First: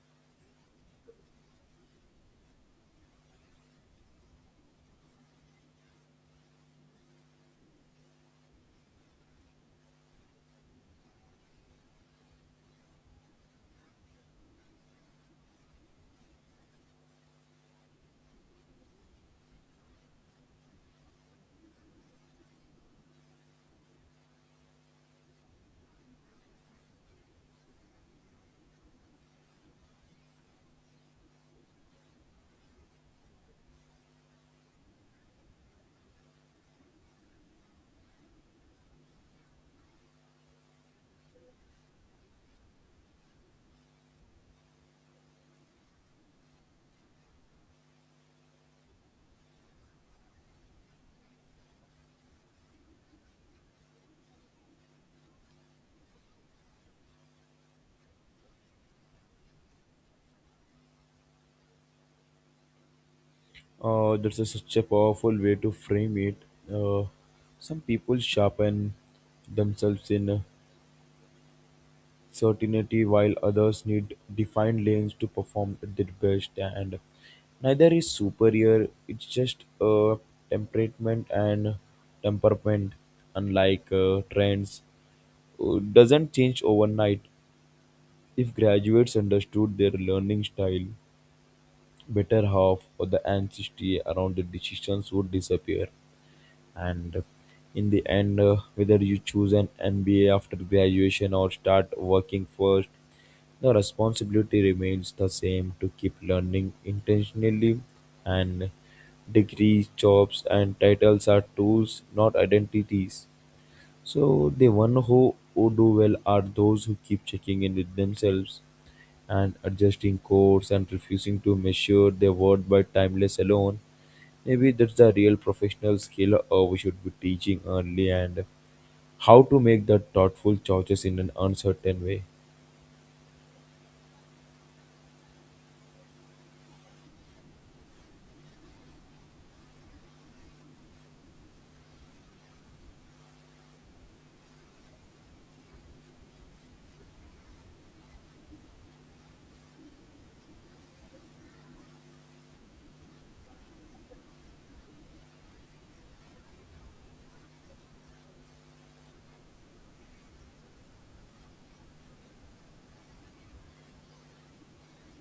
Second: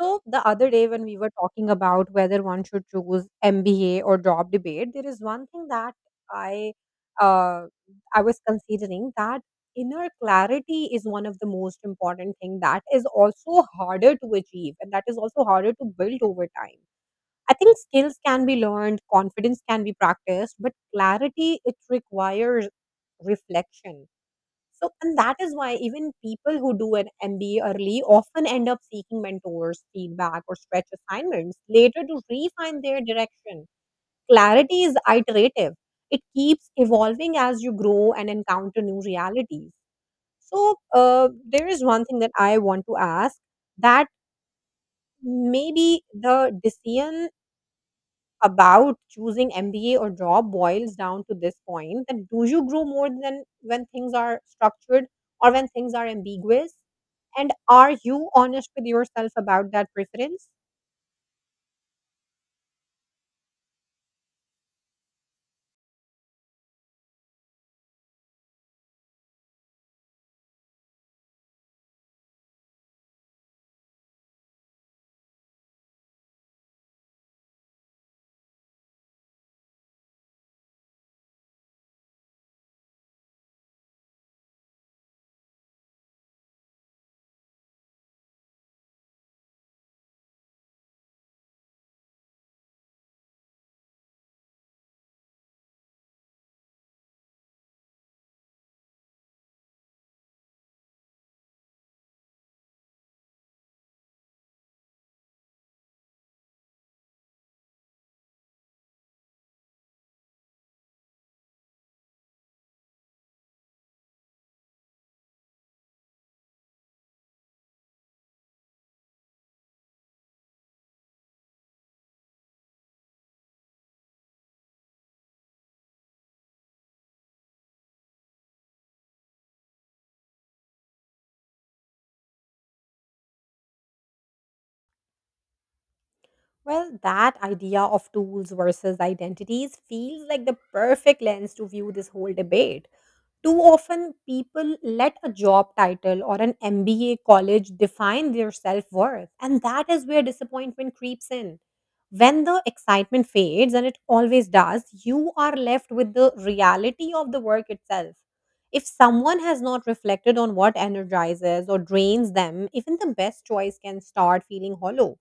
So the other day when we were talking about whether one should choose MBA or job debate, there is one thing that I uh, I was considering that inner clarity is one of the most important thing that is also harder to achieve and that is also harder to build over time. I think skills can be learned, confidence can be practiced, but clarity it requires reflection so, and that is why even people who do an MBA early often end up seeking mentors, feedback, or stretch assignments later to refine their direction. Clarity is iterative, it keeps evolving as you grow and encounter new realities. So, there is one thing that I want to ask that maybe the decision about choosing MBA or job boils down to this point that do you grow more than when things are structured or when things are ambiguous? And are you honest with yourself about that preference? That's such a powerful way to frame it. Uh, some people sharpen themselves in certainty, while others need defined lanes to perform at their best. And neither is superior. It's just a temperament and temperament, unlike trends, doesn't change overnight. If graduates understood their learning style better, half of the anxiety around the decisions would disappear. And in the end, whether you choose an MBA after graduation or start working first, the responsibility remains the same, to keep learning intentionally. And degrees, jobs and titles are tools, not identities. So the one who do well are those who keep checking in with themselves and adjusting course and refusing to measure their worth by timeless alone. Maybe that's the real professional skill we should be teaching early, and how to make the thoughtful choices in an uncertain way. Well, that idea of tools versus identities feels like the perfect lens to view this whole debate. Too often, people let a job title or an MBA college define their self worth, and that is where disappointment creeps in. When the excitement fades, and it always does, you are left with the reality of the work itself. If someone has not reflected on what energizes or drains them, even the best choice can start feeling hollow.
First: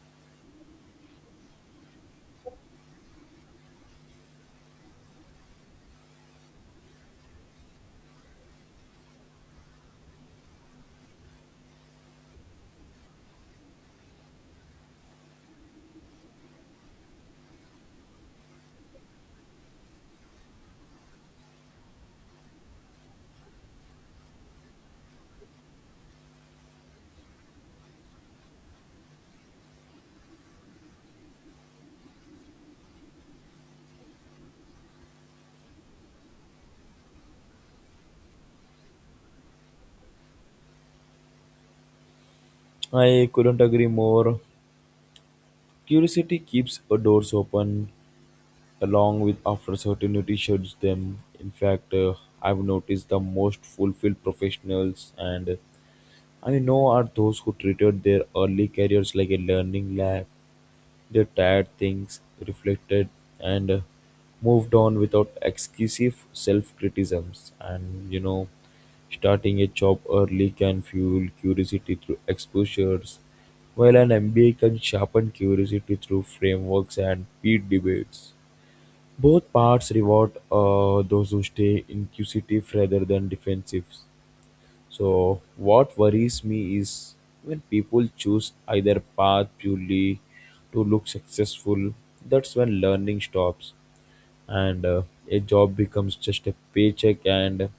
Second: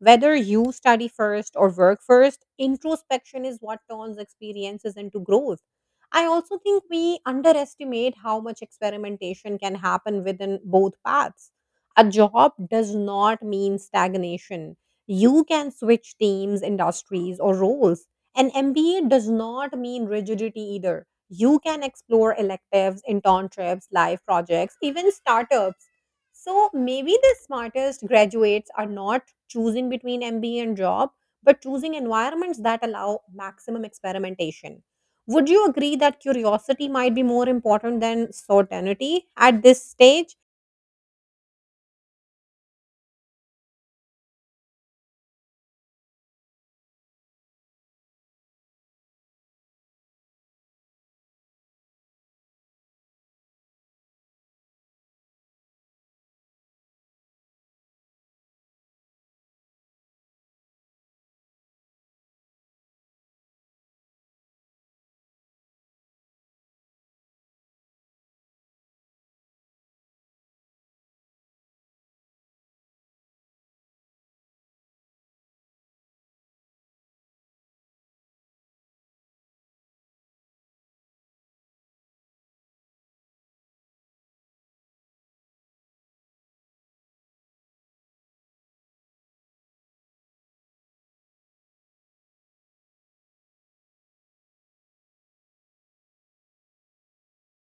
Whether you study first or work first, introspection is what turns experiences into growth. I also think we underestimate how much experimentation can happen within both paths. A job does not mean stagnation. You can switch teams, industries, or roles. An MBA does not mean rigidity either. You can explore electives, internships, live projects, even startups so maybe the smartest graduates are not choosing between MBA and job, but choosing environments that allow maximum experimentation. Would you agree that curiosity might be more important than certainty at this stage? I couldn't agree more. Curiosity keeps doors open, along with after certainty shuts them. In fact, I've noticed the most fulfilled professionals and I know are those who treated their early careers like a learning lab. They tired things, reflected, and moved on without excessive self criticisms. And you know, starting a job early can fuel curiosity through exposures, while an MBA can sharpen curiosity through frameworks and peer debates. Both parts reward those who stay inquisitive rather than defensive. So what worries me is when people choose either path purely to look successful. That's when learning stops, and a job becomes just a paycheck and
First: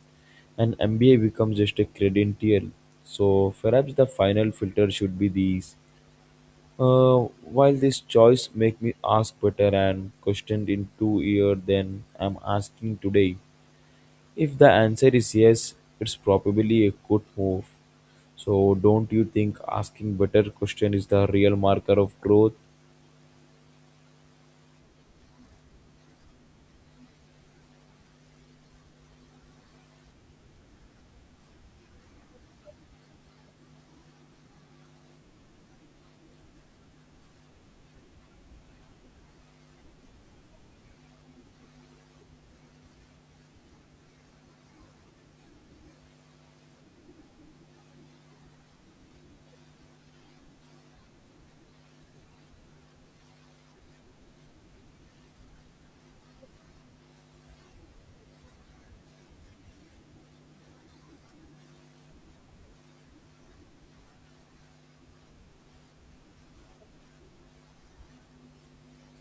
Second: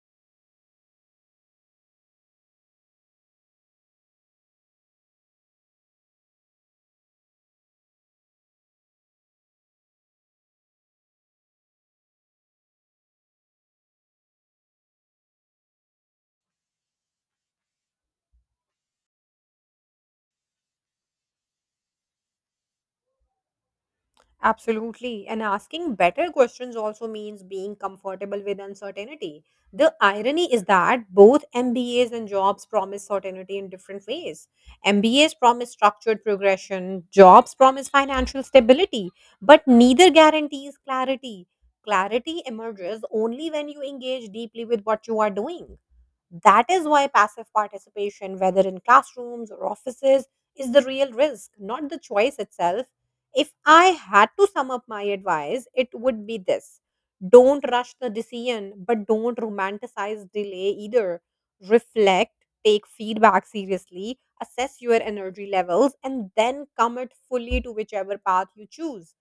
an MBA becomes just a credential. So perhaps the final filter should be these. While this choice make me ask better and questioned in two years than I'm asking today. If the answer is yes, it's probably a good move. So don't you think asking better question is the real marker of growth? Absolutely. And asking better questions also means being comfortable with uncertainty. The irony is that both MBAs and jobs promise certainty in different ways. MBAs promise structured progression, jobs promise financial stability, but neither guarantees clarity. Clarity emerges only when you engage deeply with what you are doing. That is why passive participation, whether in classrooms or offices, is the real risk, not the choice itself. If I had to sum up my advice, it would be this: don't rush the decision, but don't romanticize delay either. Reflect, take feedback seriously, assess your energy levels, and then commit fully to whichever path you choose.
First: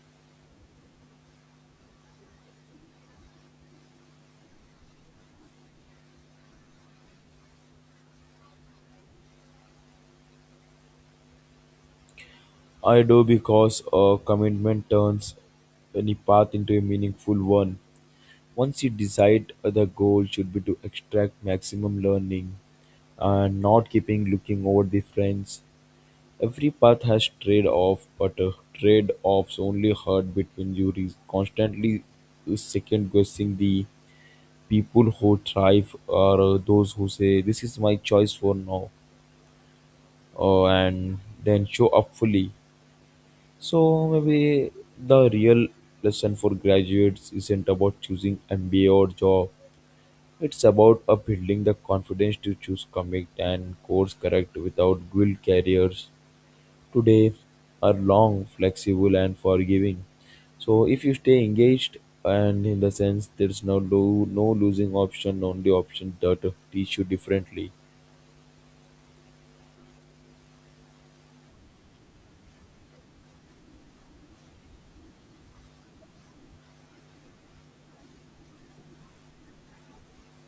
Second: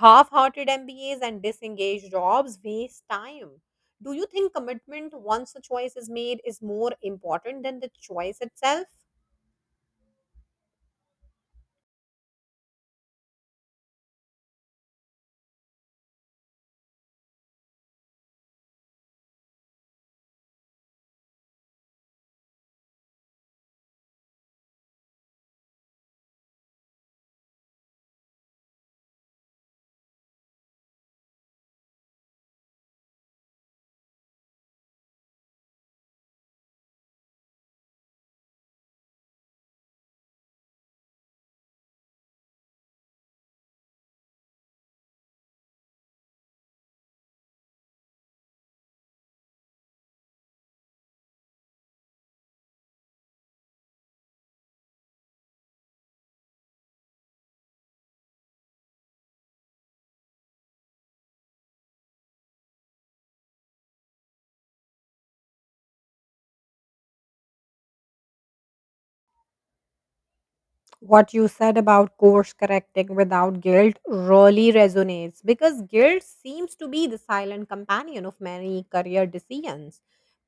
Half hearted MBAs and disengaged jobs waste time. Do you think commitment once a choice is made is more important than the choice itself? I do, because a commitment turns any path into a meaningful one. Once you decide, the goal should be to extract maximum learning and not keeping looking over the fence. Every path has trade-off, but trade-offs only hurt between you constantly second guessing. The people who thrive are those who say this is my choice for now, and then show up fully. So maybe the real lesson for graduates isn't about choosing MBA or job. It's about building the confidence to choose, commit and course correct without dual careers. Today are long, flexible, and forgiving. So if you stay engaged, and in the sense there's no losing option, only option that teach you differently. What you said about course correcting without guilt really resonates because guilt seems to be the silent companion of many career decisions.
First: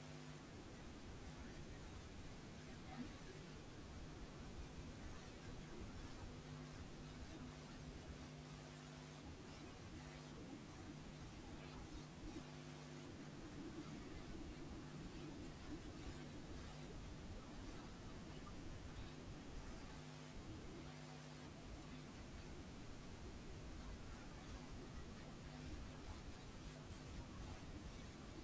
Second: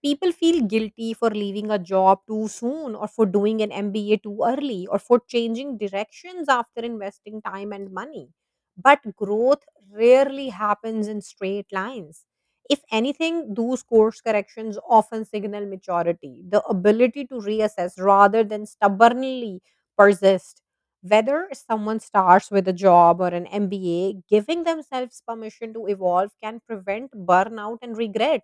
People feel guilty for leaving a job too soon, or for doing an MBA too early, or for changing directions after investing time and money. But growth rarely happens in straight lines. If anything, those course corrections often signal maturity, the ability to reassess rather than stubbornly persist. Whether someone starts with a job or an MBA, giving themselves permission to evolve can prevent burnout and regret.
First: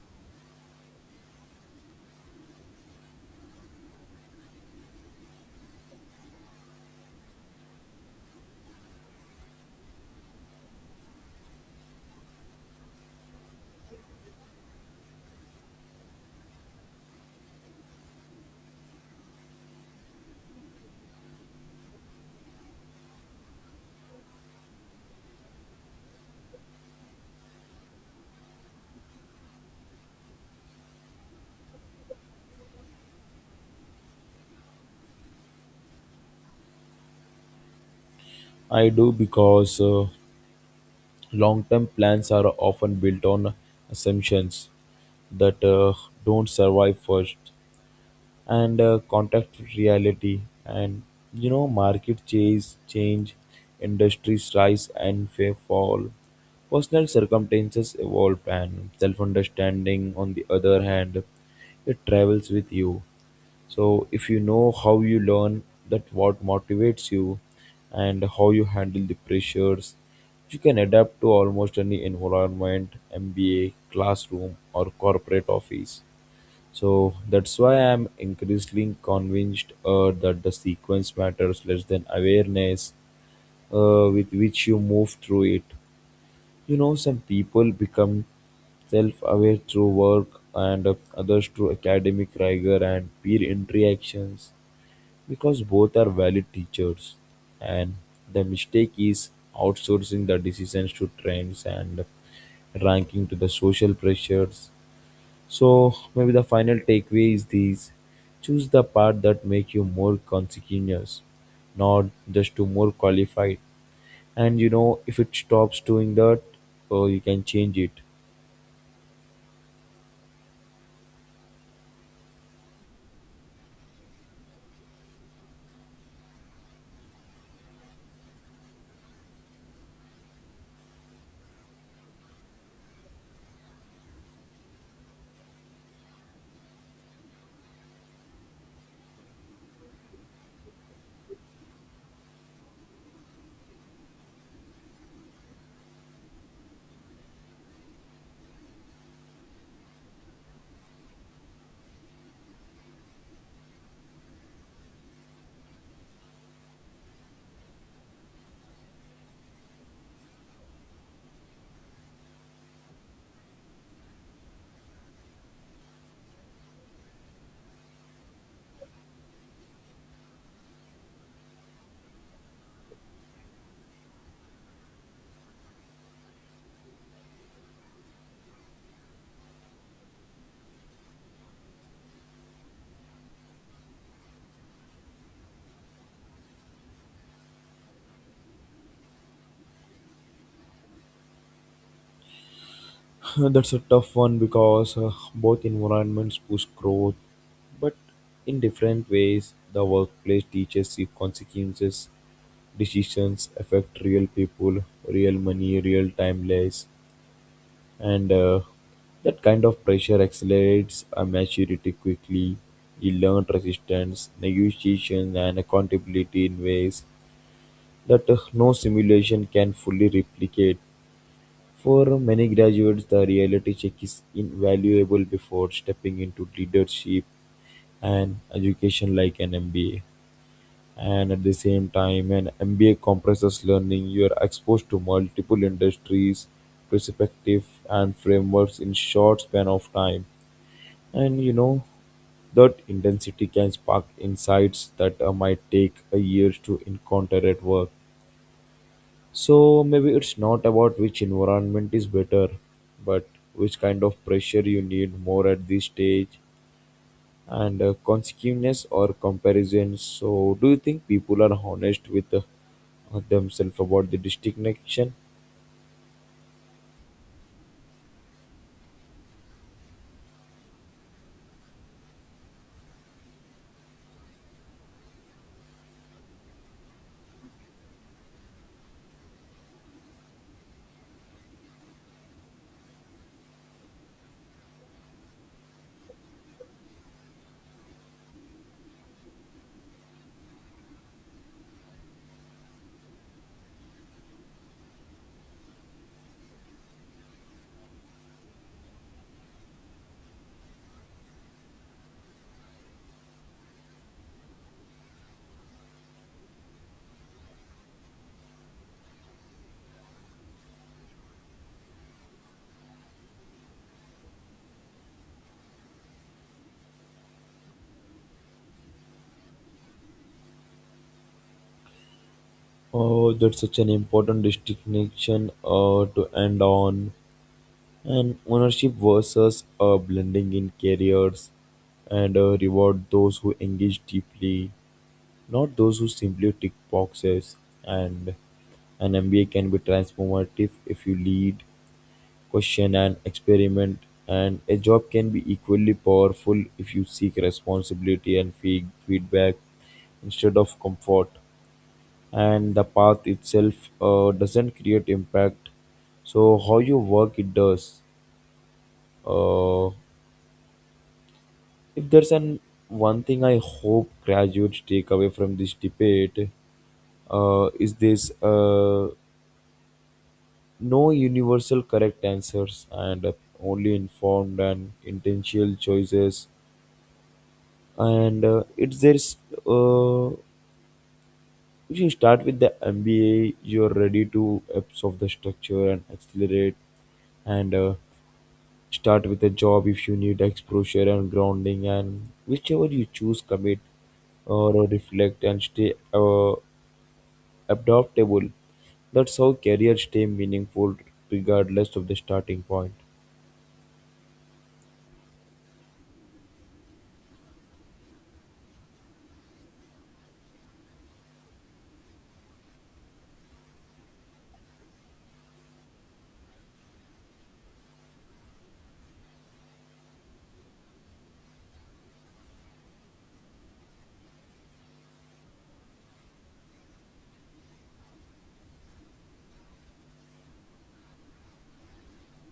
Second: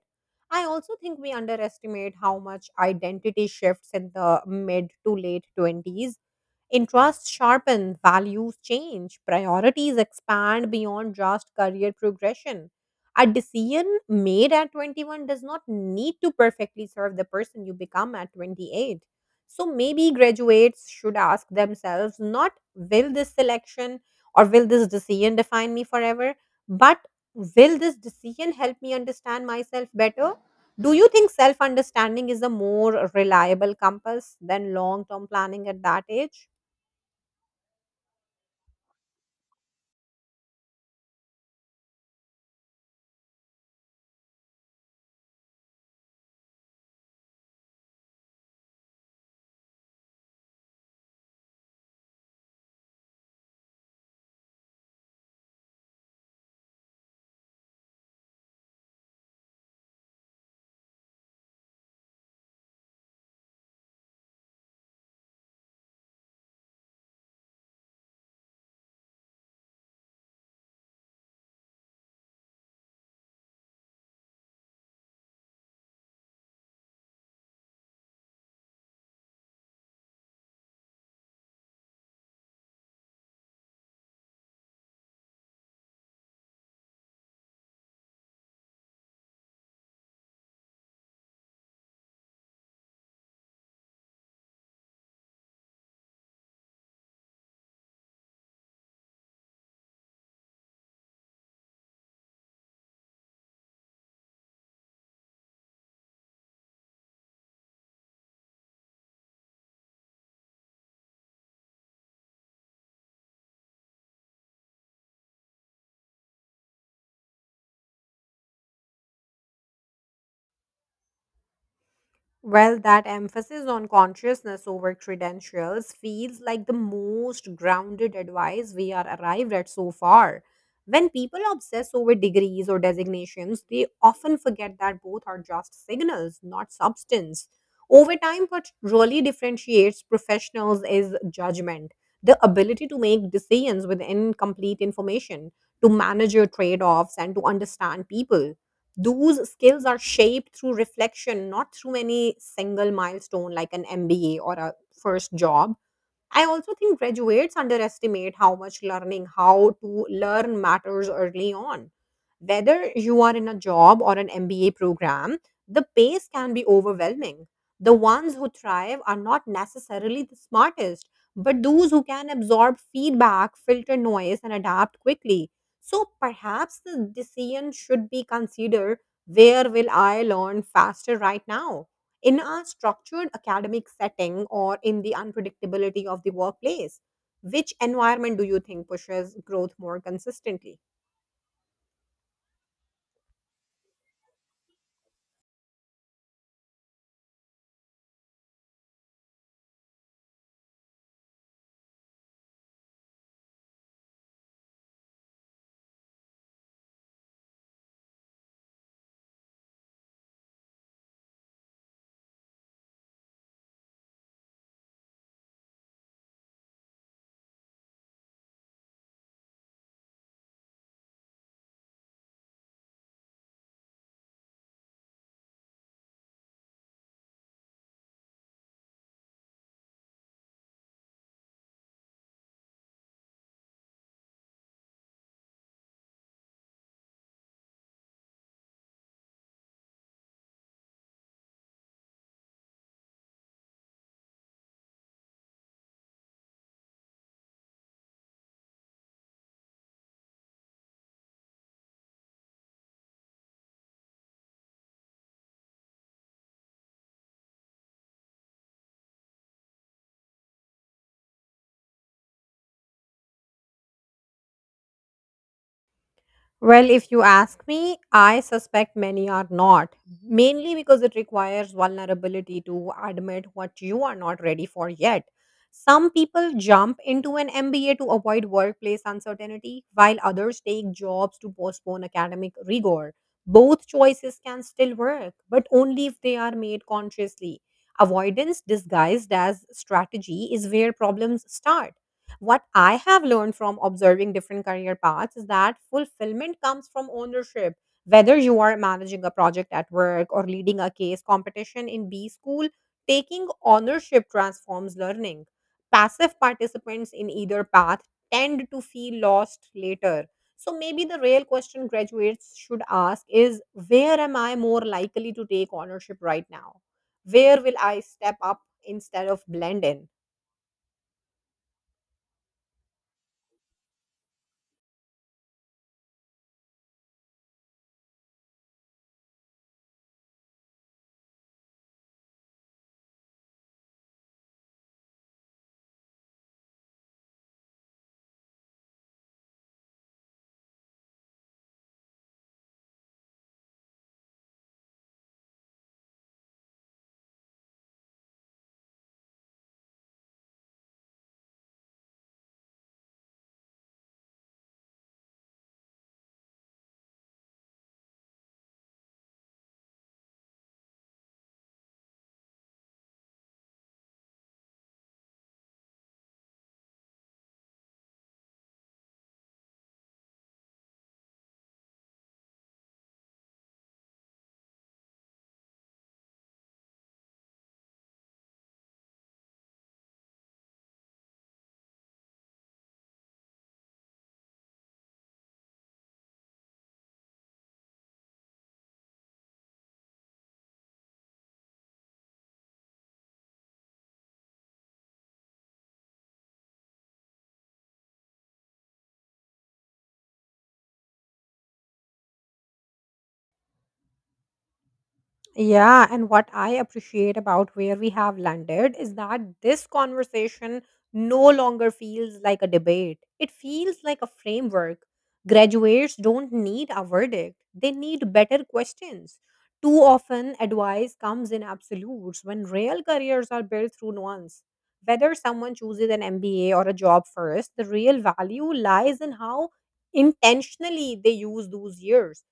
I also think we underestimate how much identity shifts in the mid to late 20s. Interests sharpen, values change, priorities expand beyond just career progression. A decision made at 21 does not need to perfectly serve the person you become at 28. So maybe graduates should ask themselves not will this selection or will this decision define me forever, but will this decision help me understand myself better? Do you think self understanding is a more reliable compass than long term planning at that age? I do, because long-term plans are often built on assumptions that don't survive first. And contact reality, and you know, market chase change, industries rise and fall, personal circumstances evolve, and self-understanding on the other hand, it travels with you. So if you know how you learn, that what motivates you, and how you handle the pressures, you can adapt to almost any environment, MBA, classroom or corporate office. So that's why I'm increasingly convinced that the sequence matters less than awareness with which you move through it. You know, some people become self aware through work and others through academic rigor and peer interactions, because both are valid teachers. And the mistake is outsourcing the decisions to trends and ranking to the social pressures. So maybe the final takeaway is these. Choose the path that make you more conscientious, not just to more qualified. And you know, if it stops doing that, oh, you can change it. Well, that emphasis on consciousness over credentials feels like the most grounded advice we are arrived at so far. When people obsess over degrees or designations, they often forget that both are just signals, not substance. Over time, what really differentiates professionals is judgment, the ability to make decisions with incomplete information, to manage your trade offs, and to understand people. Those skills are shaped through reflection, not through any single milestone like an MBA or a first job. I also think graduates underestimate how much learning, how to learn matters early on. Whether you are in a job or an MBA program, the pace can be overwhelming. The ones who thrive are not necessarily the smartest, but those who can absorb feedback, filter noise, and adapt quickly. So perhaps the decision should be considered: where will I learn faster right now? In a structured academic setting or in the unpredictability of the workplace? Which environment do you think pushes growth more consistently? That's a tough one, because both environments push growth, but in different ways. The workplace teaches you consequences, decisions affect real people, real money, real timeless. And that kind of pressure accelerates a maturity quickly. You learn resistance, negotiation, and accountability in ways that no simulation can fully replicate. For many graduates, the reality check is invaluable before stepping into leadership and education like an MBA. And at the same time, an mba compresses learning. You are exposed to multiple industries, perspective and frameworks in short span of time. And you know, that intensity can spark insights that might take a year to encounter at work. So maybe it's not about which environment is better, but which kind of pressure you need more at this stage, and consciousness or comparison. So do you think people are honest with themselves about the distinction? Well, if you ask me, I suspect many are not, mainly because it requires vulnerability to admit what you are not ready for yet. Some people jump into an MBA to avoid workplace uncertainty, while others take jobs to postpone academic rigor. Both choices can still work, but only if they are made consciously. Avoidance disguised as strategy is where problems start. What I have learned from observing different career paths is that fulfillment comes from ownership. Whether you are managing a project at work or leading a case competition in B school, taking ownership transforms learning. Passive participants in either path tend to feel lost later. So maybe the real question graduates should ask is: where am I more likely to take ownership right now? Where will I step up instead of blend in? Oh, that's such an important distinction to end on. And ownership versus blending in careers, and reward those who engage deeply, not those who simply tick boxes. And an MBA can be transformative if you lead, question and experiment, and a job can be equally powerful if you seek responsibility and feed feedback instead of comfort. And the path itself doesn't create impact, so how you work it does. uh, if there's an one thing I hope graduates take away from this debate, is this, no universal correct answers, and only informed and intentional choices. And it's there's uh, if you start with the MBA, you're ready to absorb the structure and accelerate, and start with a job if you need exposure and grounding, and whichever you choose, commit or reflect and stay adaptable. That's how careers stay meaningful regardless of the starting point. Yeah, and what I appreciate about where we have landed is that this conversation no longer feels like a debate. It feels like a framework. Graduates don't need a verdict, they need better questions. Too often, advice comes in absolutes when real careers are built through nuance. Whether someone chooses an MBA or a job first, the real value lies in how intentionally they use those years.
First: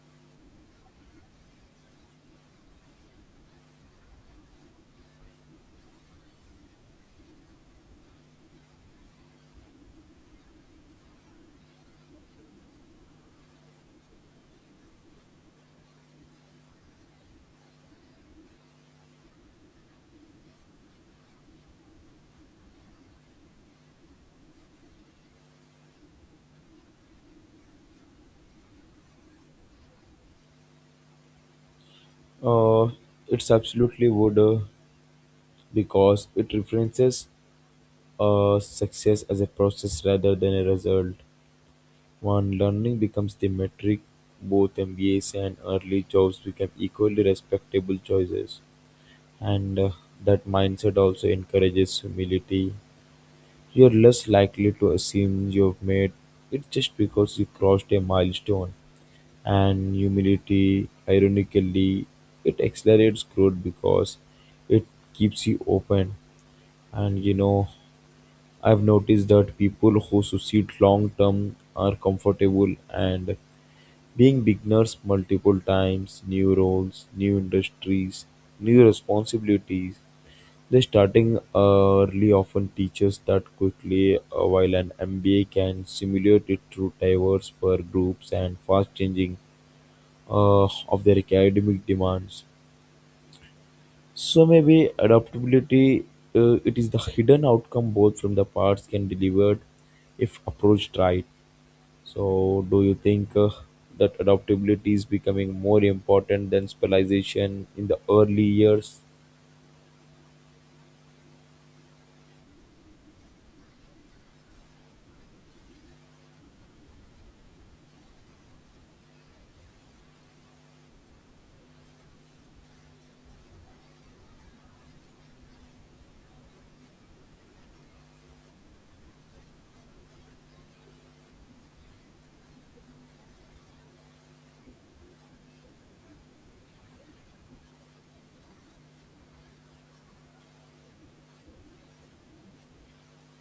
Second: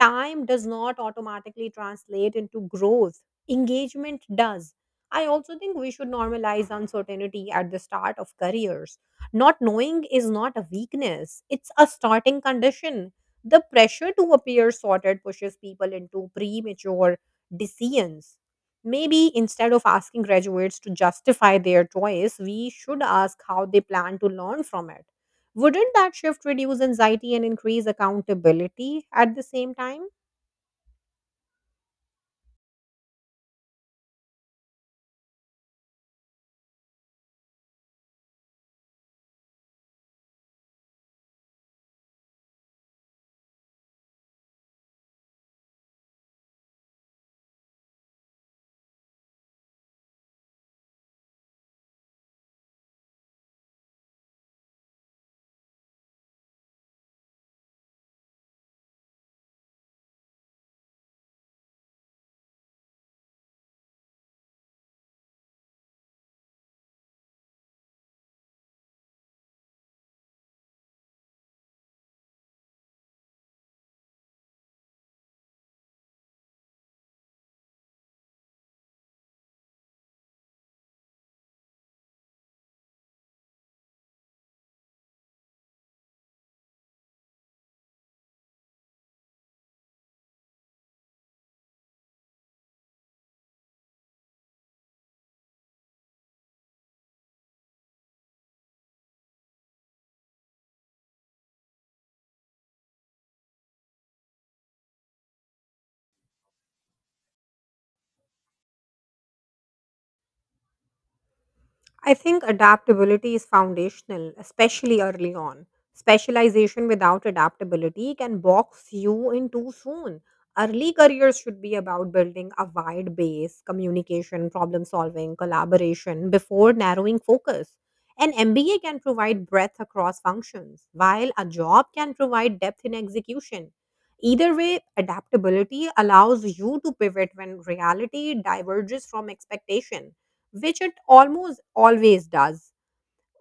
Time does not automatically translate into growth, engagement does. I also think we should normalize uncertainty at the start of careers. Not knowing is not a weakness, it's a starting condition. The pressure to appear sorted pushes people into premature decisions. Maybe instead of asking graduates to justify their choice, we should ask how they plan to learn from it. Wouldn't that shift reduce anxiety and increase accountability at the same time? Uh, it's absolutely would, because it references success as a process rather than a result. When learning becomes the metric, both MBAs and early jobs become equally respectable choices. And that mindset also encourages humility. You're less likely to assume you've made it just because you crossed a milestone. And humility, ironically, it accelerates growth because it keeps you open. And you know, I've noticed that people who succeed long term are comfortable and being beginners multiple times, new roles, new industries, new responsibilities. The starting early often teaches that quickly, while an MBA can simulate it through diverse peer groups and fast changing of their academic demands. So maybe adaptability, it is the hidden outcome both from the parts can delivered if approached right. So do you think that adaptability is becoming more important than specialization in the early years? I think adaptability is foundational, especially early on. Specialization without adaptability can box you in too soon. Early careers should be about building a wide base, communication, problem solving, collaboration before narrowing focus. An MBA can provide breadth across functions, while a job can provide depth in execution. Either way, adaptability allows you to pivot when reality diverges from expectation, which it almost always does.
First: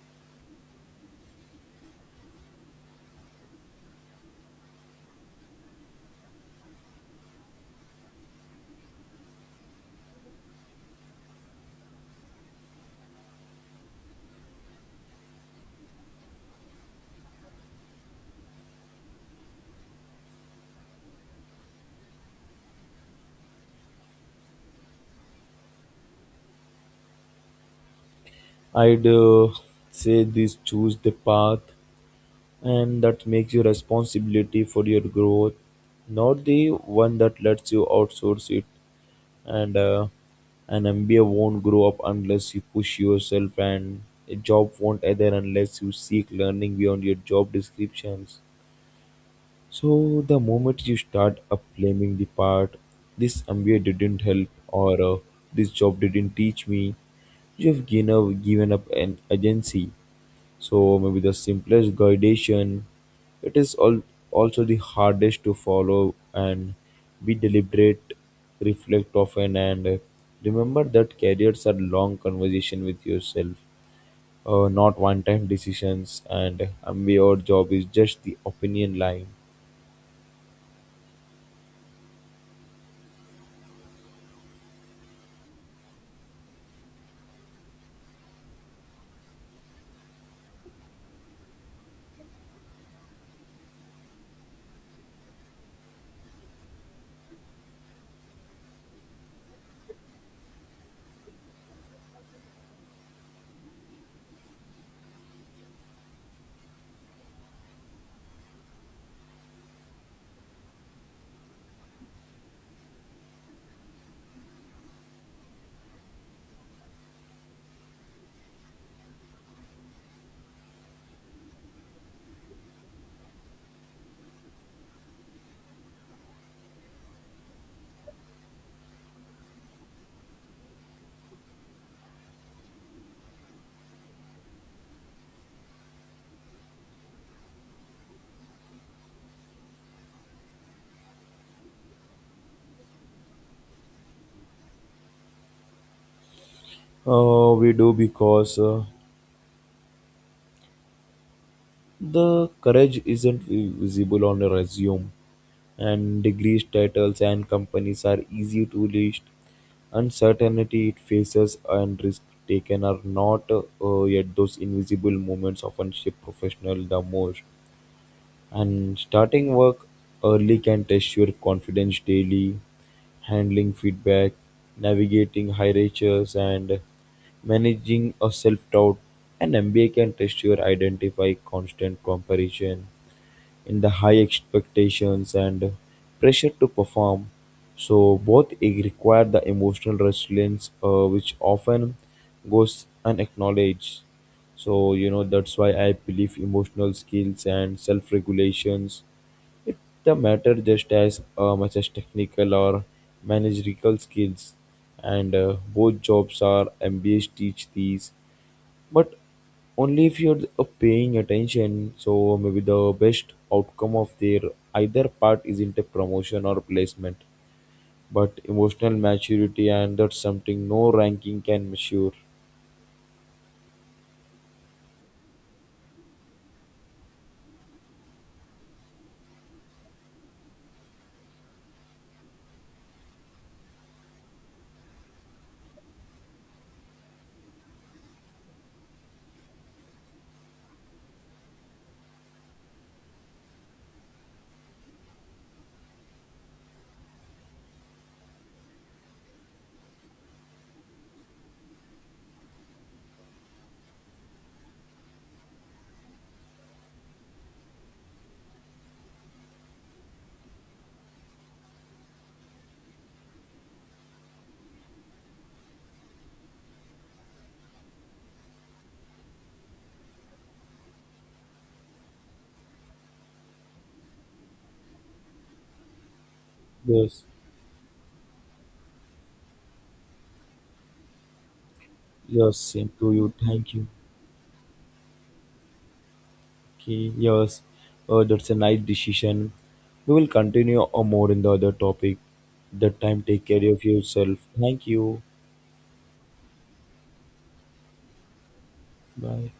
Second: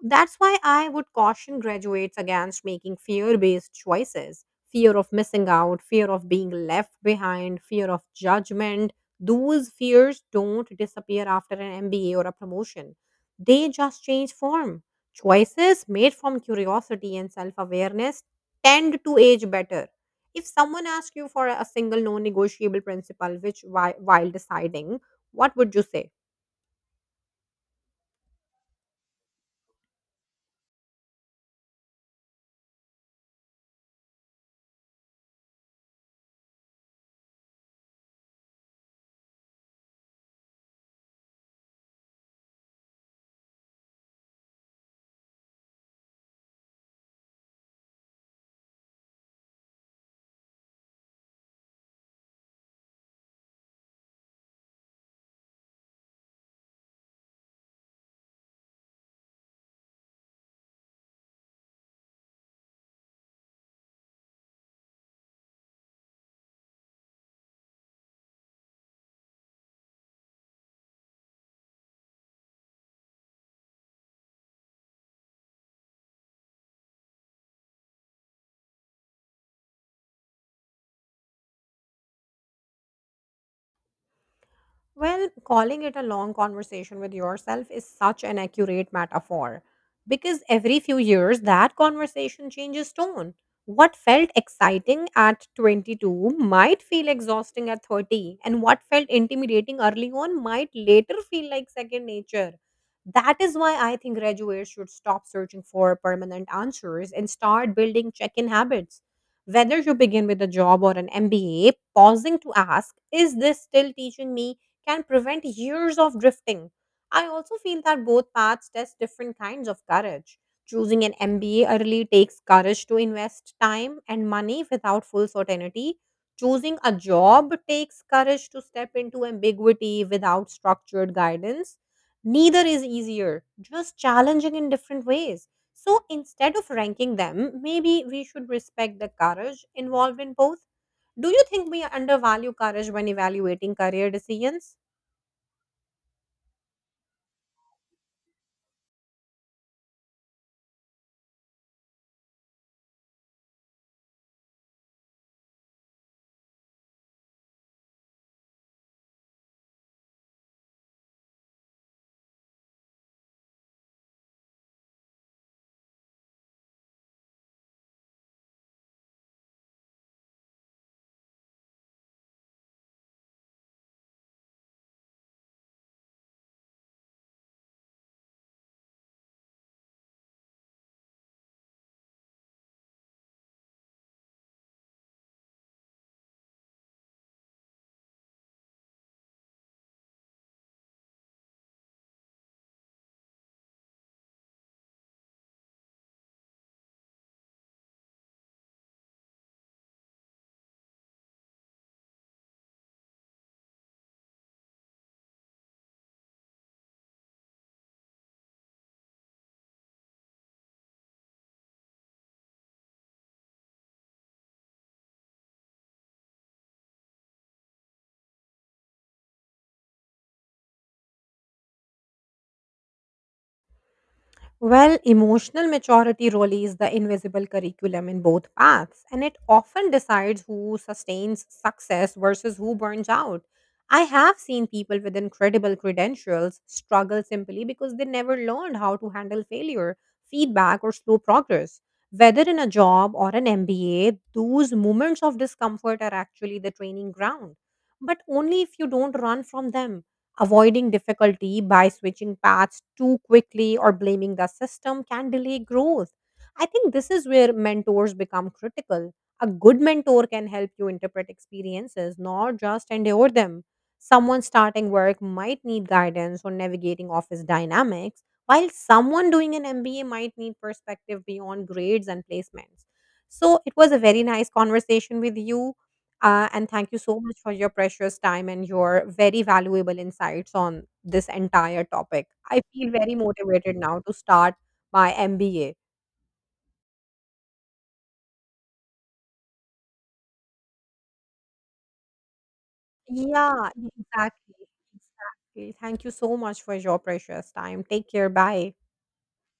That's why I would caution graduates against making fear based choices: fear of missing out, fear of being left behind, fear of judgment. Those fears don't disappear after an MBA or a promotion, they just change form. Choices made from curiosity and self awareness tend to age better. If someone asks you for a single non negotiable principle, while deciding, what would you say? I'd say this, choose the path and that makes you responsibility for your growth, not the one that lets you outsource it. And an MBA won't grow up unless you push yourself, and a job won't either unless you seek learning beyond your job descriptions. So the moment you start up blaming the part, this MBA didn't help, or this job didn't teach me, you have given up an agency. So maybe the simplest guidation, it is all also the hardest to follow, and be deliberate, reflect often, and remember that careers are long conversation with yourself, not one-time decisions. And maybe our job is just the opinion line. Well, calling it a long conversation with yourself is such an accurate metaphor because every few years that conversation changes tone. What felt exciting at 22 might feel exhausting at 30, and what felt intimidating early on might later feel like second nature. That is why I think graduates should stop searching for permanent answers and start building check in habits. Whether you begin with a job or an MBA, pausing to ask, is this still teaching me, can prevent years of drifting. I also feel that both paths test different kinds of courage. Choosing an MBA early takes courage to invest time and money without full certainty. Choosing a job takes courage to step into ambiguity without structured guidance. Neither is easier, just challenging in different ways. So instead of ranking them, maybe we should respect the courage involved in both. Do you think we undervalue courage when evaluating career decisions? We do because the courage isn't visible on a resume, and degrees, titles, and companies are easy to list. Uncertainty it faces and risk taken are not, yet those invisible moments often shape professional the most. And starting work early can test your confidence daily, handling feedback, navigating hierarchies, and managing a self doubt. An MBA can test your identify constant comparison in the high expectations and pressure to perform. So both require the emotional resilience, which often goes unacknowledged. So you know, that's why I believe emotional skills and self-regulations, it the matter just as much as technical or managerial skills. And both jobs are MBAs teach these, but only if you're paying attention. So maybe the best outcome of their either part isn't a promotion or placement, but emotional maturity, and that's something no ranking can measure. Well, emotional maturity really is the invisible curriculum in both paths, and it often decides who sustains success versus who burns out. I have seen people with incredible credentials struggle simply because they never learned how to handle failure, feedback, or slow progress. Whether in a job or an MBA, those moments of discomfort are actually the training ground, but only if you don't run from them. Avoiding difficulty by switching paths too quickly or blaming the system can delay growth. I think this is where mentors become critical. A good mentor can help you interpret experiences, not just endure them. Someone starting work might need guidance on navigating office dynamics, while someone doing an MBA might need perspective beyond grades and placements. So it was a very nice conversation with you. And thank you so Yes. much for your precious time and your very valuable insights on this entire topic. Yes, I same feel to very you, thank motivated you. now to start my MBA. Okay, yes, that's a nice decision. We will continue more in the other topic. That time take care Yeah, of yourself, exactly. thank you. Exactly. Thank you so much for your precious time. Take care. Bye. Bye.